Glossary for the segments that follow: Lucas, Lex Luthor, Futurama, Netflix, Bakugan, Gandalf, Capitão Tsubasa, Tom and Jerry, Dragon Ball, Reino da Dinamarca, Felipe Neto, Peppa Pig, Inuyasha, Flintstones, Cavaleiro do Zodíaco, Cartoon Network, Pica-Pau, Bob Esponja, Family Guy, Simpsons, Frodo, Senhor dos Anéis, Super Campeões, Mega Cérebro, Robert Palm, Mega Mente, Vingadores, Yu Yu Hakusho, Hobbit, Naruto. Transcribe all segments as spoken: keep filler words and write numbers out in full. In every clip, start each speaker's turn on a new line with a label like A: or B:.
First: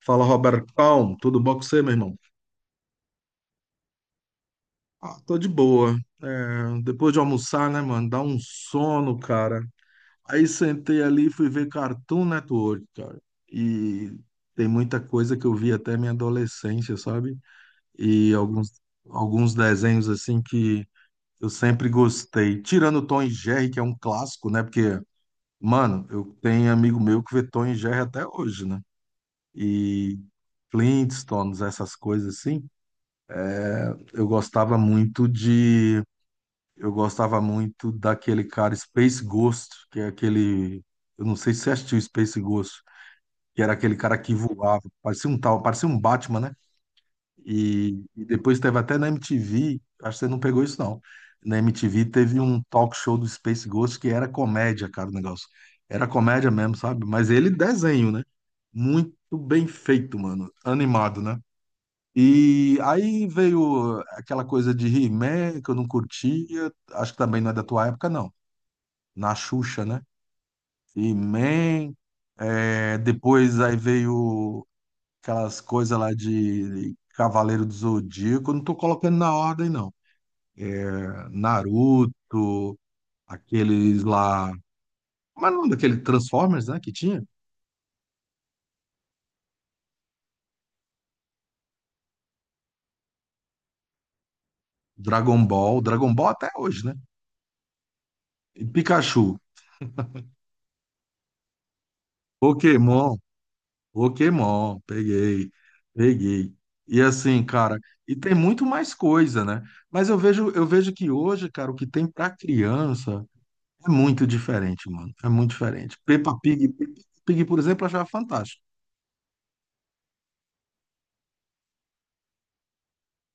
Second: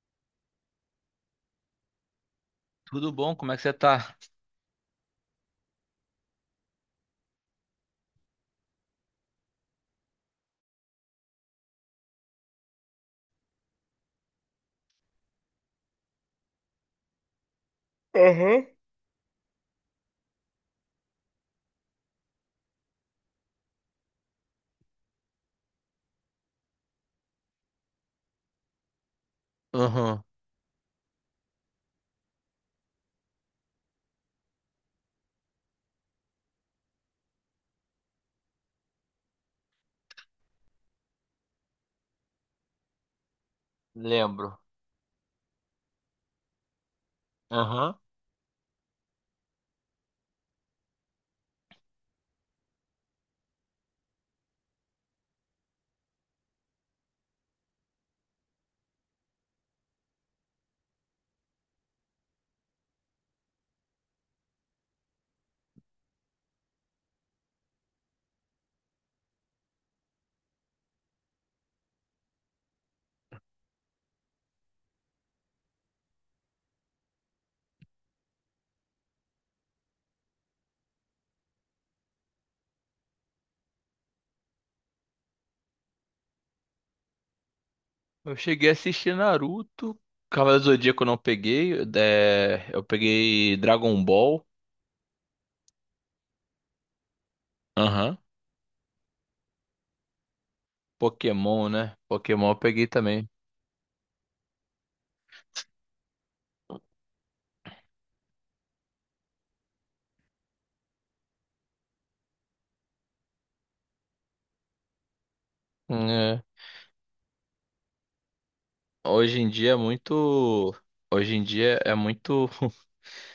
A: Fala, Robert Palm, tudo bom com você, meu irmão?
B: Tudo bom? Como é que você tá?
A: Ah, tô de boa. É, depois de almoçar, né, mano? Dá um sono, cara. Aí sentei ali e fui ver Cartoon Network, cara. E tem muita coisa que eu vi até minha adolescência, sabe? E
B: Aham.
A: alguns, alguns desenhos, assim, que eu sempre gostei. Tirando Tom e Jerry, que é um clássico, né? Porque, mano, eu tenho amigo meu que vê Tom e Jerry até hoje, né? E
B: Aham,
A: Flintstones, essas coisas assim. Eu gostava muito de. Eu gostava muito daquele cara Space Ghost, que é aquele. Eu não sei se você assistiu Space Ghost, que era aquele cara que
B: lembro.
A: voava, parecia um tal, parecia um Batman, né?
B: Aham.
A: E, e depois teve até na M T V, acho que você não pegou isso não. Na M T V teve um talk show do Space Ghost que era comédia, cara, o negócio. Era comédia mesmo, sabe? Mas ele desenho, né? Muito bem feito, mano. Animado, né? E aí veio aquela coisa de He-Man que eu não curtia, acho que também não é da tua época, não. Na Xuxa, né? He-Man, é, depois aí veio aquelas coisas lá de Cavaleiro do Zodíaco, eu não tô colocando na ordem, não. É, Naruto, aqueles lá. Mas não daquele Transformers, né? Que tinha?
B: Eu cheguei a assistir Naruto. Cavaleiro do Zodíaco eu não peguei. é, Eu peguei Dragon Ball.
A: Dragon Ball, Dragon Ball até hoje, né?
B: Aham.
A: E Pikachu,
B: Pokémon, né? Pokémon eu peguei
A: Pokémon.
B: também.
A: Pokémon, peguei, peguei. E assim, cara, e tem muito mais coisa, né? Mas eu vejo, eu vejo que hoje, cara, o que tem pra criança é muito diferente, mano. É muito diferente. Peppa
B: É.
A: Pig, Peppa Pig, por exemplo, eu achava fantástico.
B: Hoje em dia é muito. Hoje em dia é muito.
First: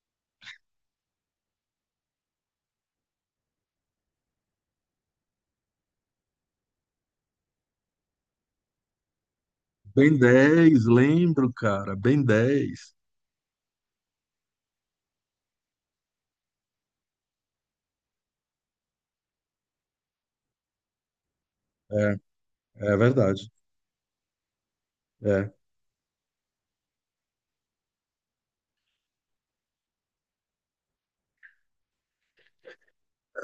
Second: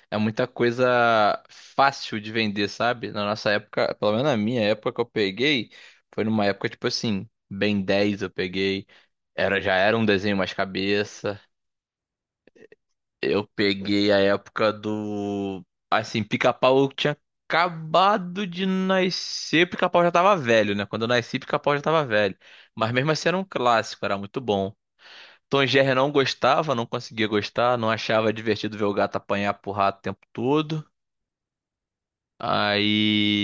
B: É muita coisa fácil de vender, sabe? Na nossa época, pelo menos na minha época que eu peguei, foi numa época tipo assim, Ben dez eu peguei, era já era um
A: Ben
B: desenho mais
A: dez,
B: cabeça.
A: lembro, cara, Ben dez,
B: Eu peguei a época do assim, Pica-Pau tinha acabado de nascer, Pica-Pau já tava velho, né? Quando eu nasci, Pica-Pau já tava
A: é,
B: velho. Mas
A: é
B: mesmo assim era um
A: verdade.
B: clássico, era muito bom.
A: É,
B: Tom e Jerry não gostava, não conseguia gostar, não achava divertido ver o gato apanhar pro rato o tempo todo.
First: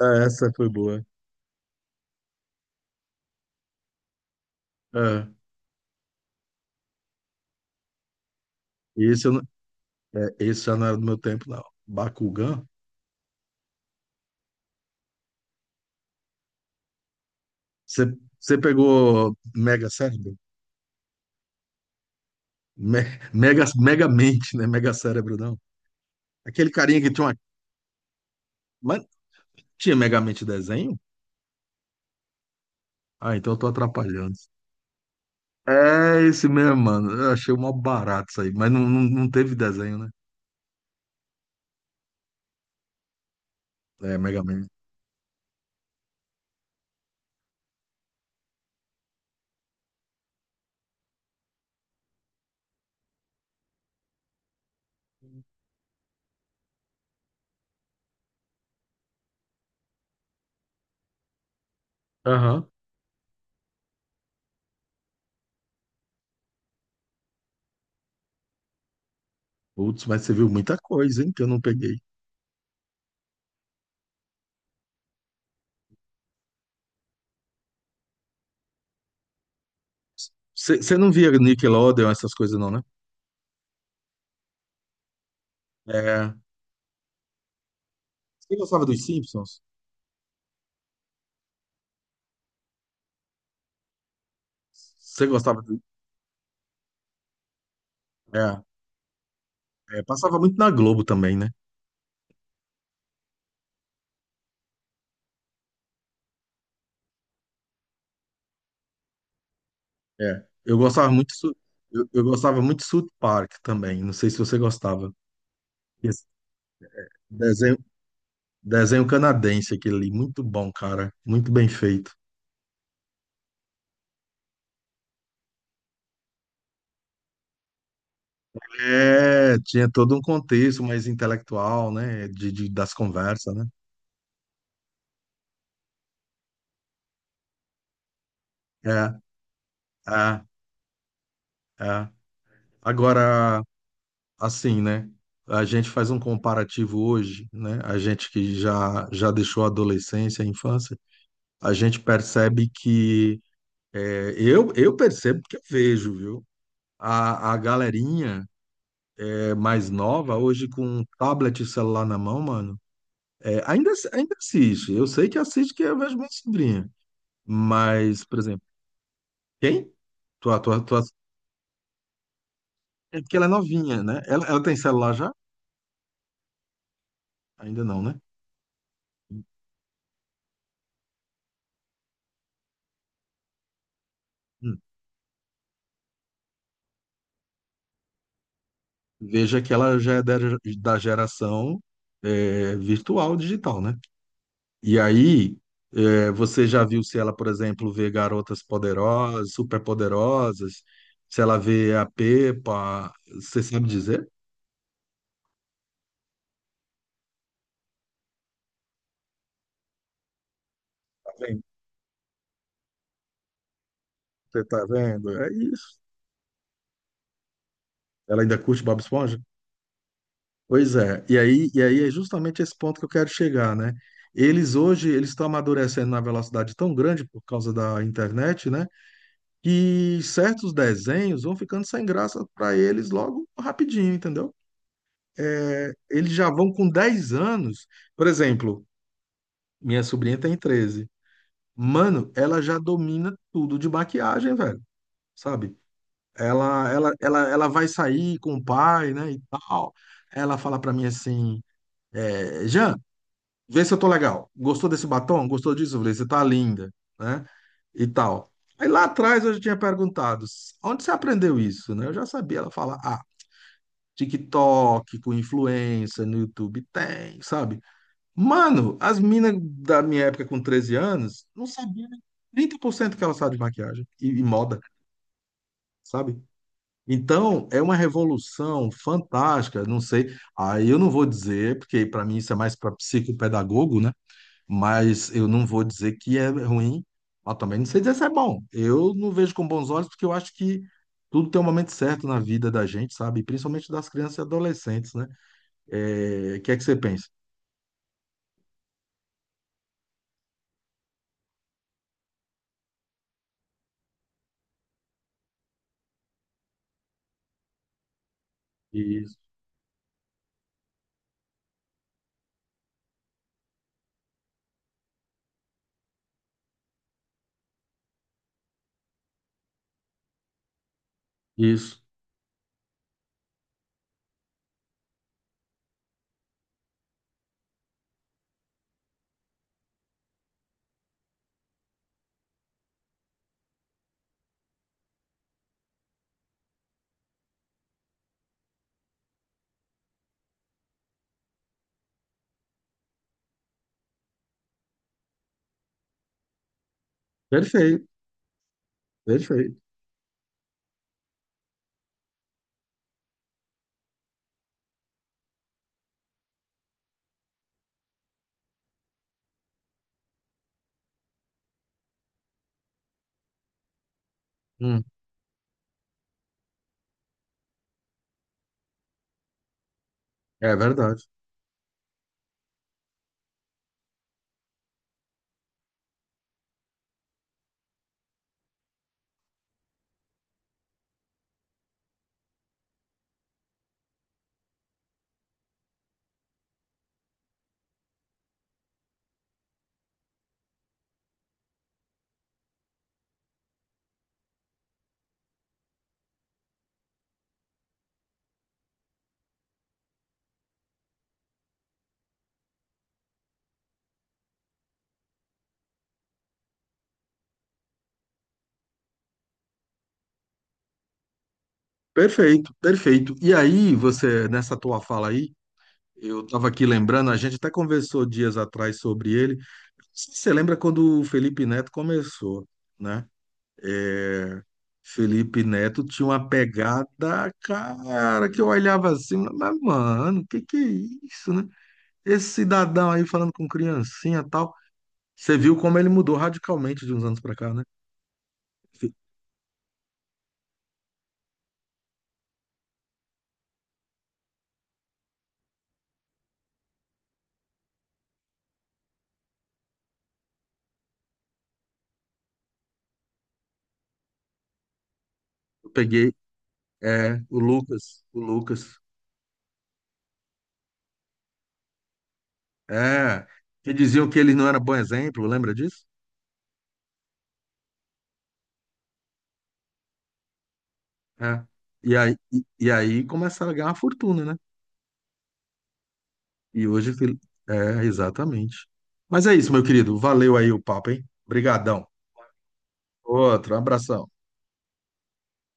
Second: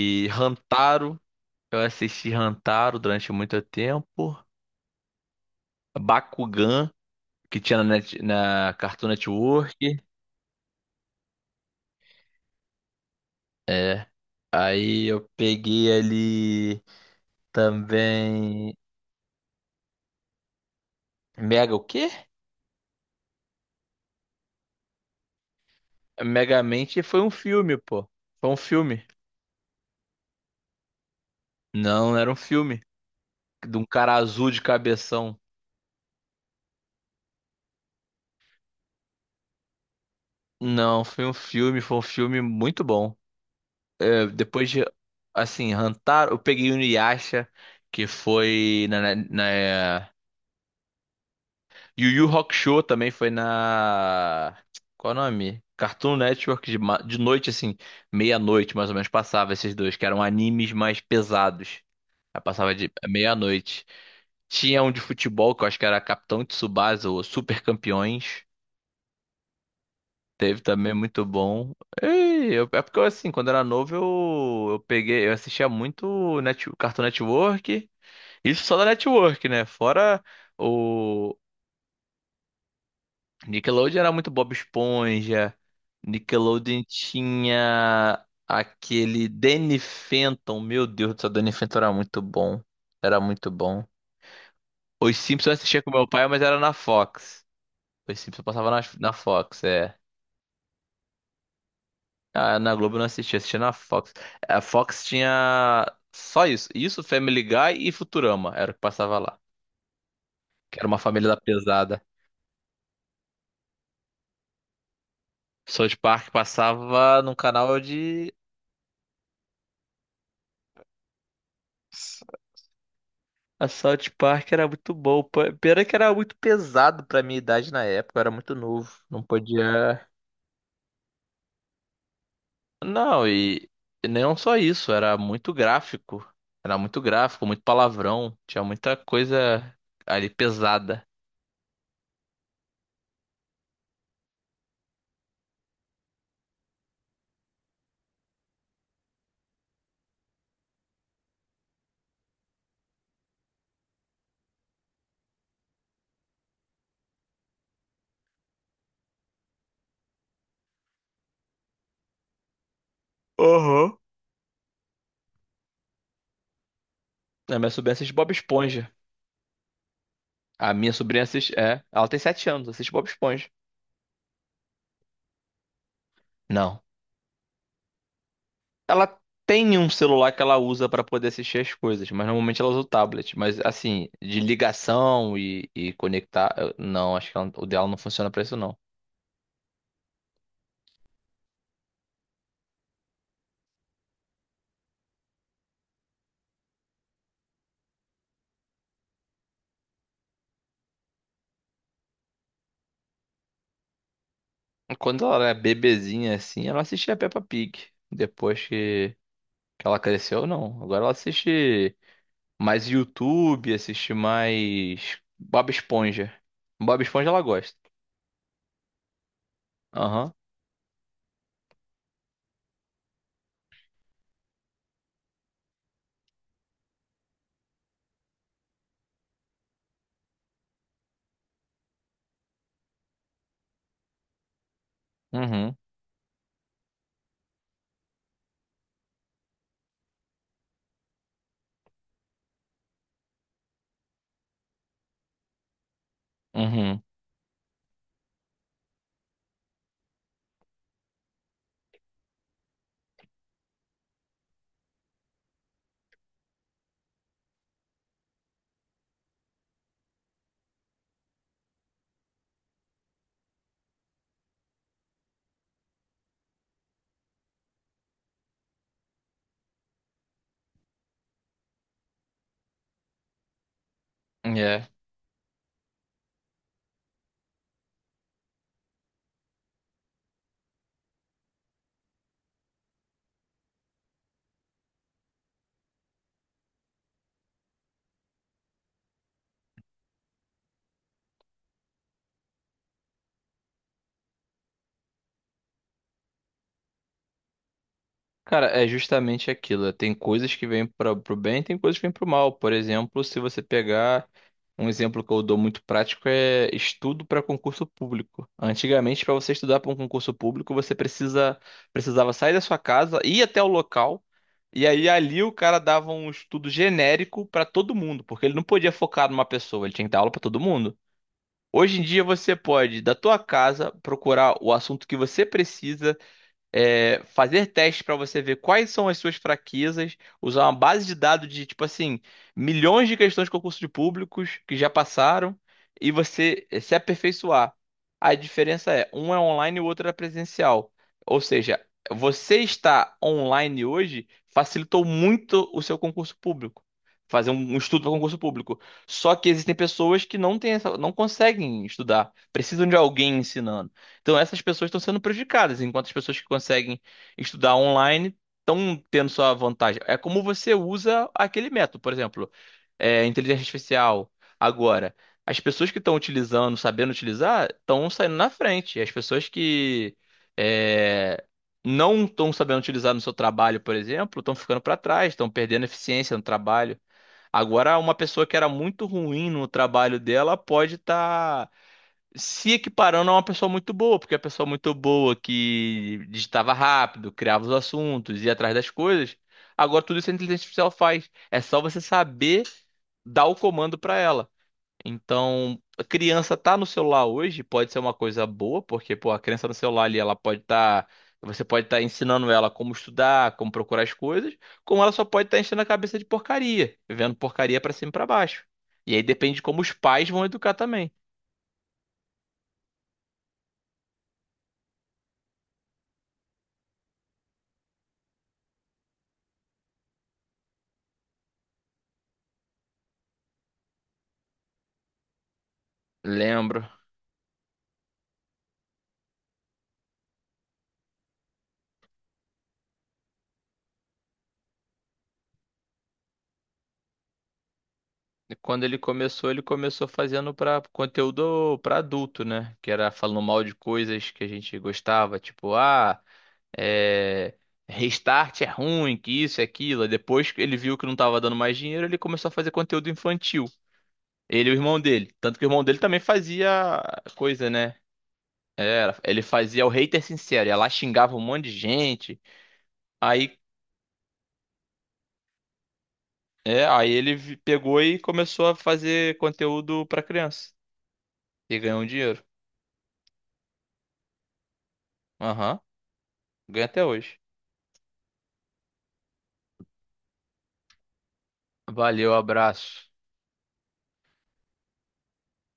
A: é, essa foi boa.
B: Rantaro, eu assisti Rantaro durante muito tempo.
A: É.
B: Bakugan, que tinha na, net, na Cartoon
A: Esse, eu não,
B: Network.
A: é, esse já não era do meu tempo, não. Bakugan?
B: É. Aí eu peguei ali
A: Você você
B: também
A: pegou Mega Cérebro?
B: Mega o quê?
A: Me- Mega, mega mente, né? Mega cérebro, não. Aquele carinha
B: Megamente
A: que
B: foi
A: tinha
B: um
A: uma.
B: filme, pô. Foi um filme.
A: Mas tinha mega mente desenho?
B: Não, não era um filme.
A: Ah, então eu tô
B: De um cara
A: atrapalhando.
B: azul de cabeção.
A: É esse mesmo, mano. Eu achei uma barata isso aí. Mas não, não, não teve desenho, né?
B: Não, foi um filme, foi um filme muito bom.
A: É,
B: é,
A: mega mente.
B: depois de, assim, Hantaro, eu peguei o Inuyasha, que foi na, na, na- Yu Yu Hakusho também foi na... Qual é o nome? Cartoon Network, de, ma- de noite, assim, meia-noite, mais ou menos, passava esses dois, que eram animes mais pesados. Aí
A: Aham.
B: passava de meia-noite. Tinha um de futebol, que eu acho que era Capitão Tsubasa, ou Super Campeões.
A: Putz, mas você viu
B: Teve
A: muita
B: também
A: coisa,
B: muito
A: hein? Que eu não
B: bom.
A: peguei.
B: E eu- é porque assim, quando era novo, eu, eu peguei, eu assistia muito Net, Cartoon Network. Isso só da Network, né? Fora
A: Você você não via
B: o
A: Nickelodeon, essas coisas, não, né?
B: Nickelodeon era muito Bob Esponja.
A: É.
B: Nickelodeon tinha
A: Você gostava dos
B: aquele
A: Simpsons?
B: Danny Phantom. Meu Deus do céu, Danny Phantom era muito bom. Era muito bom. Os
A: Você
B: Simpsons eu
A: gostava do.
B: assistia com meu pai, mas era na Fox. Os Simpsons eu
A: É,
B: passava na, na Fox, é.
A: é, passava muito na Globo também, né?
B: Ah, na Globo eu não assisti, assisti na Fox. A Fox tinha só isso. Isso, Family Guy e Futurama era o que passava lá.
A: É. Eu
B: Que era uma
A: gostava
B: família
A: muito.
B: da
A: Su-
B: pesada.
A: Eu, eu gostava muito de South Park também. Não sei se você gostava.
B: South
A: Esse
B: Park passava num
A: Desenho,
B: canal de.
A: desenho canadense, aquele ali, muito bom, cara, muito bem feito.
B: A South Park era muito bom. P- Pena que era muito pesado pra minha idade na época, eu era muito novo. Não
A: É, tinha
B: podia.
A: todo um contexto mais intelectual, né, de, de- das
B: Não,
A: conversas, né?
B: e e não só isso, era muito gráfico. Era muito gráfico, muito palavrão. Tinha
A: É,
B: muita coisa ali
A: é,
B: pesada.
A: é. Agora, assim, né, a gente faz um comparativo hoje, né, a gente que já, já deixou a adolescência, a infância, a gente percebe que, é, eu, eu percebo que eu vejo, viu? A, a galerinha é, mais nova, hoje com tablet e celular na mão, mano, é, ainda,
B: Aham.
A: ainda assiste. Eu sei que assiste que eu vejo minha sobrinha.
B: A minha sobrinha assiste
A: Mas,
B: Bob
A: por exemplo,
B: Esponja.
A: quem? Tua,
B: A
A: tua,
B: minha
A: tua...
B: sobrinha assiste. É, ela tem sete anos, assiste Bob
A: É porque ela é
B: Esponja.
A: novinha, né? Ela, ela tem celular já?
B: Não.
A: Ainda não, né?
B: Ela tem um celular que ela usa pra poder assistir as coisas, mas normalmente ela usa o tablet. Mas assim, de
A: Hum.
B: ligação e, e conectar. eu- Não, acho que ela- o dela não funciona pra isso, não.
A: Veja que ela já é da, da geração é, virtual, digital, né? E aí, é, você já viu se ela, por exemplo, vê garotas poderosas, superpoderosas, se ela vê a Pepa, você sabe dizer?
B: Quando ela era bebezinha assim, ela assistia Peppa Pig. Depois que, que ela cresceu, não. Agora ela
A: Tá vendo?
B: assiste mais YouTube, assiste
A: Você tá
B: mais
A: vendo? É
B: Bob
A: isso.
B: Esponja. Bob Esponja ela gosta.
A: Ela ainda curte Bob Esponja?
B: Aham.
A: Pois é, e aí, e aí é justamente esse ponto que eu quero chegar, né? Eles hoje, eles estão amadurecendo na velocidade tão grande por causa da internet, né? Que certos desenhos vão ficando sem graça para eles logo rapidinho, entendeu?
B: Uhum.
A: É, eles já vão com dez anos, por exemplo, minha sobrinha tem treze. Mano, ela já domina tudo de maquiagem, velho, sabe? Ela,
B: Uhum.
A: ela, ela, ela vai sair com o pai, né, e tal. Ela fala para mim assim, é, vê se eu tô legal. Gostou desse batom? Gostou disso? Eu falei, você tá linda, né? E tal. Aí lá atrás eu já tinha perguntado, onde você aprendeu isso, né? Eu já sabia. Ela fala, ah, TikTok, com influência, no YouTube tem, sabe? Mano, as minas da minha época com treze anos não sabiam nem trinta por cento que ela sabe de maquiagem e, e moda,
B: É.
A: sabe? Então, é uma revolução fantástica, não sei. Aí eu não vou dizer, porque para mim isso é mais para psicopedagogo, né? Mas eu não vou dizer que é ruim, mas também não sei dizer se é bom. Eu não vejo com bons olhos, porque eu acho que tudo tem um momento certo na vida da gente, sabe? Principalmente das crianças e adolescentes, né? É, o que é que você pensa?
B: Cara, é justamente aquilo. Tem coisas que vêm para o bem, tem coisas que vêm para o mal. Por exemplo, se você pegar um exemplo que eu dou muito prático é estudo para concurso público. Antigamente, para
A: Isso,
B: você estudar para um concurso público, você precisa precisava sair da sua casa, ir até o local, e aí ali o cara dava um estudo genérico para todo mundo, porque ele não podia focar numa pessoa, ele tinha que dar aula para todo mundo.
A: isso.
B: Hoje em dia você pode, da tua casa, procurar o assunto que você precisa é, fazer testes para você ver quais são as suas fraquezas, usar uma base de dados de, tipo assim, milhões de questões de concurso de públicos que já passaram e você eh, se aperfeiçoar. A diferença é, um é online e o outro é presencial. Ou seja, você estar online hoje facilitou muito o seu concurso público. Fazer um um estudo
A: Perfeito,
B: para concurso público. Só que existem
A: perfeito.
B: pessoas que não têm essa- não conseguem estudar, precisam de alguém ensinando. Então essas pessoas estão sendo prejudicadas, enquanto as pessoas que conseguem estudar online estão tendo sua vantagem. É como você usa aquele método, por exemplo, é, inteligência artificial.
A: Hum,
B: Agora, as pessoas que estão utilizando, sabendo utilizar, estão saindo na frente. As pessoas que
A: é verdade.
B: é, não estão sabendo utilizar no seu trabalho, por exemplo, estão ficando para trás, estão perdendo eficiência no trabalho. Agora, uma pessoa que era muito ruim no trabalho dela pode estar se equiparando a uma pessoa muito boa, porque a pessoa muito boa que digitava rápido, criava os assuntos, ia atrás das coisas, agora tudo isso a inteligência artificial faz. É só você saber dar o comando para ela. Então, a criança tá no celular hoje, pode ser uma coisa boa, porque pô, a criança no celular ali, ela pode estar Você pode estar ensinando ela como estudar, como procurar as coisas, como ela só pode estar enchendo a cabeça de porcaria, vendo porcaria para cima e para baixo. E aí depende de como os pais vão educar também.
A: Perfeito, perfeito. E aí, você, nessa tua fala aí, eu estava aqui lembrando, a gente até conversou dias atrás sobre ele. Você lembra quando o Felipe Neto começou, né? Felipe Neto tinha uma
B: Lembro.
A: pegada, cara, que eu olhava assim, mas, mano, que que é isso, né? Esse cidadão aí falando com criancinha e tal. Você viu como ele mudou radicalmente de uns anos pra cá, né?
B: E Quando ele começou, ele começou fazendo para conteúdo para adulto, né? Que era falando mal de coisas que a gente gostava, tipo, ah, é... Restart é ruim, que isso, é aquilo. Aí Depois que ele viu que não tava dando mais dinheiro, ele começou a fazer conteúdo infantil. Ele e o irmão dele. Tanto que o irmão
A: Eu
B: dele também
A: peguei,
B: fazia
A: é, o
B: coisa, né?
A: Lucas, o Lucas,
B: Era, ele fazia o hater sincero, ia lá xingava um monte de gente.
A: é,
B: Aí,
A: que diziam que ele não era bom exemplo, lembra disso?
B: é, aí ele vi- pegou e começou a fazer conteúdo para criança
A: É.
B: e ganhou um
A: E aí,
B: dinheiro.
A: e, e aí começaram a ganhar uma fortuna, né?
B: Aham. Ganha
A: E
B: até
A: hoje, Fili-
B: hoje.
A: é, exatamente. Mas é isso, meu querido, valeu aí o papo, hein? Obrigadão.
B: Valeu, abraço.
A: Outro, abração.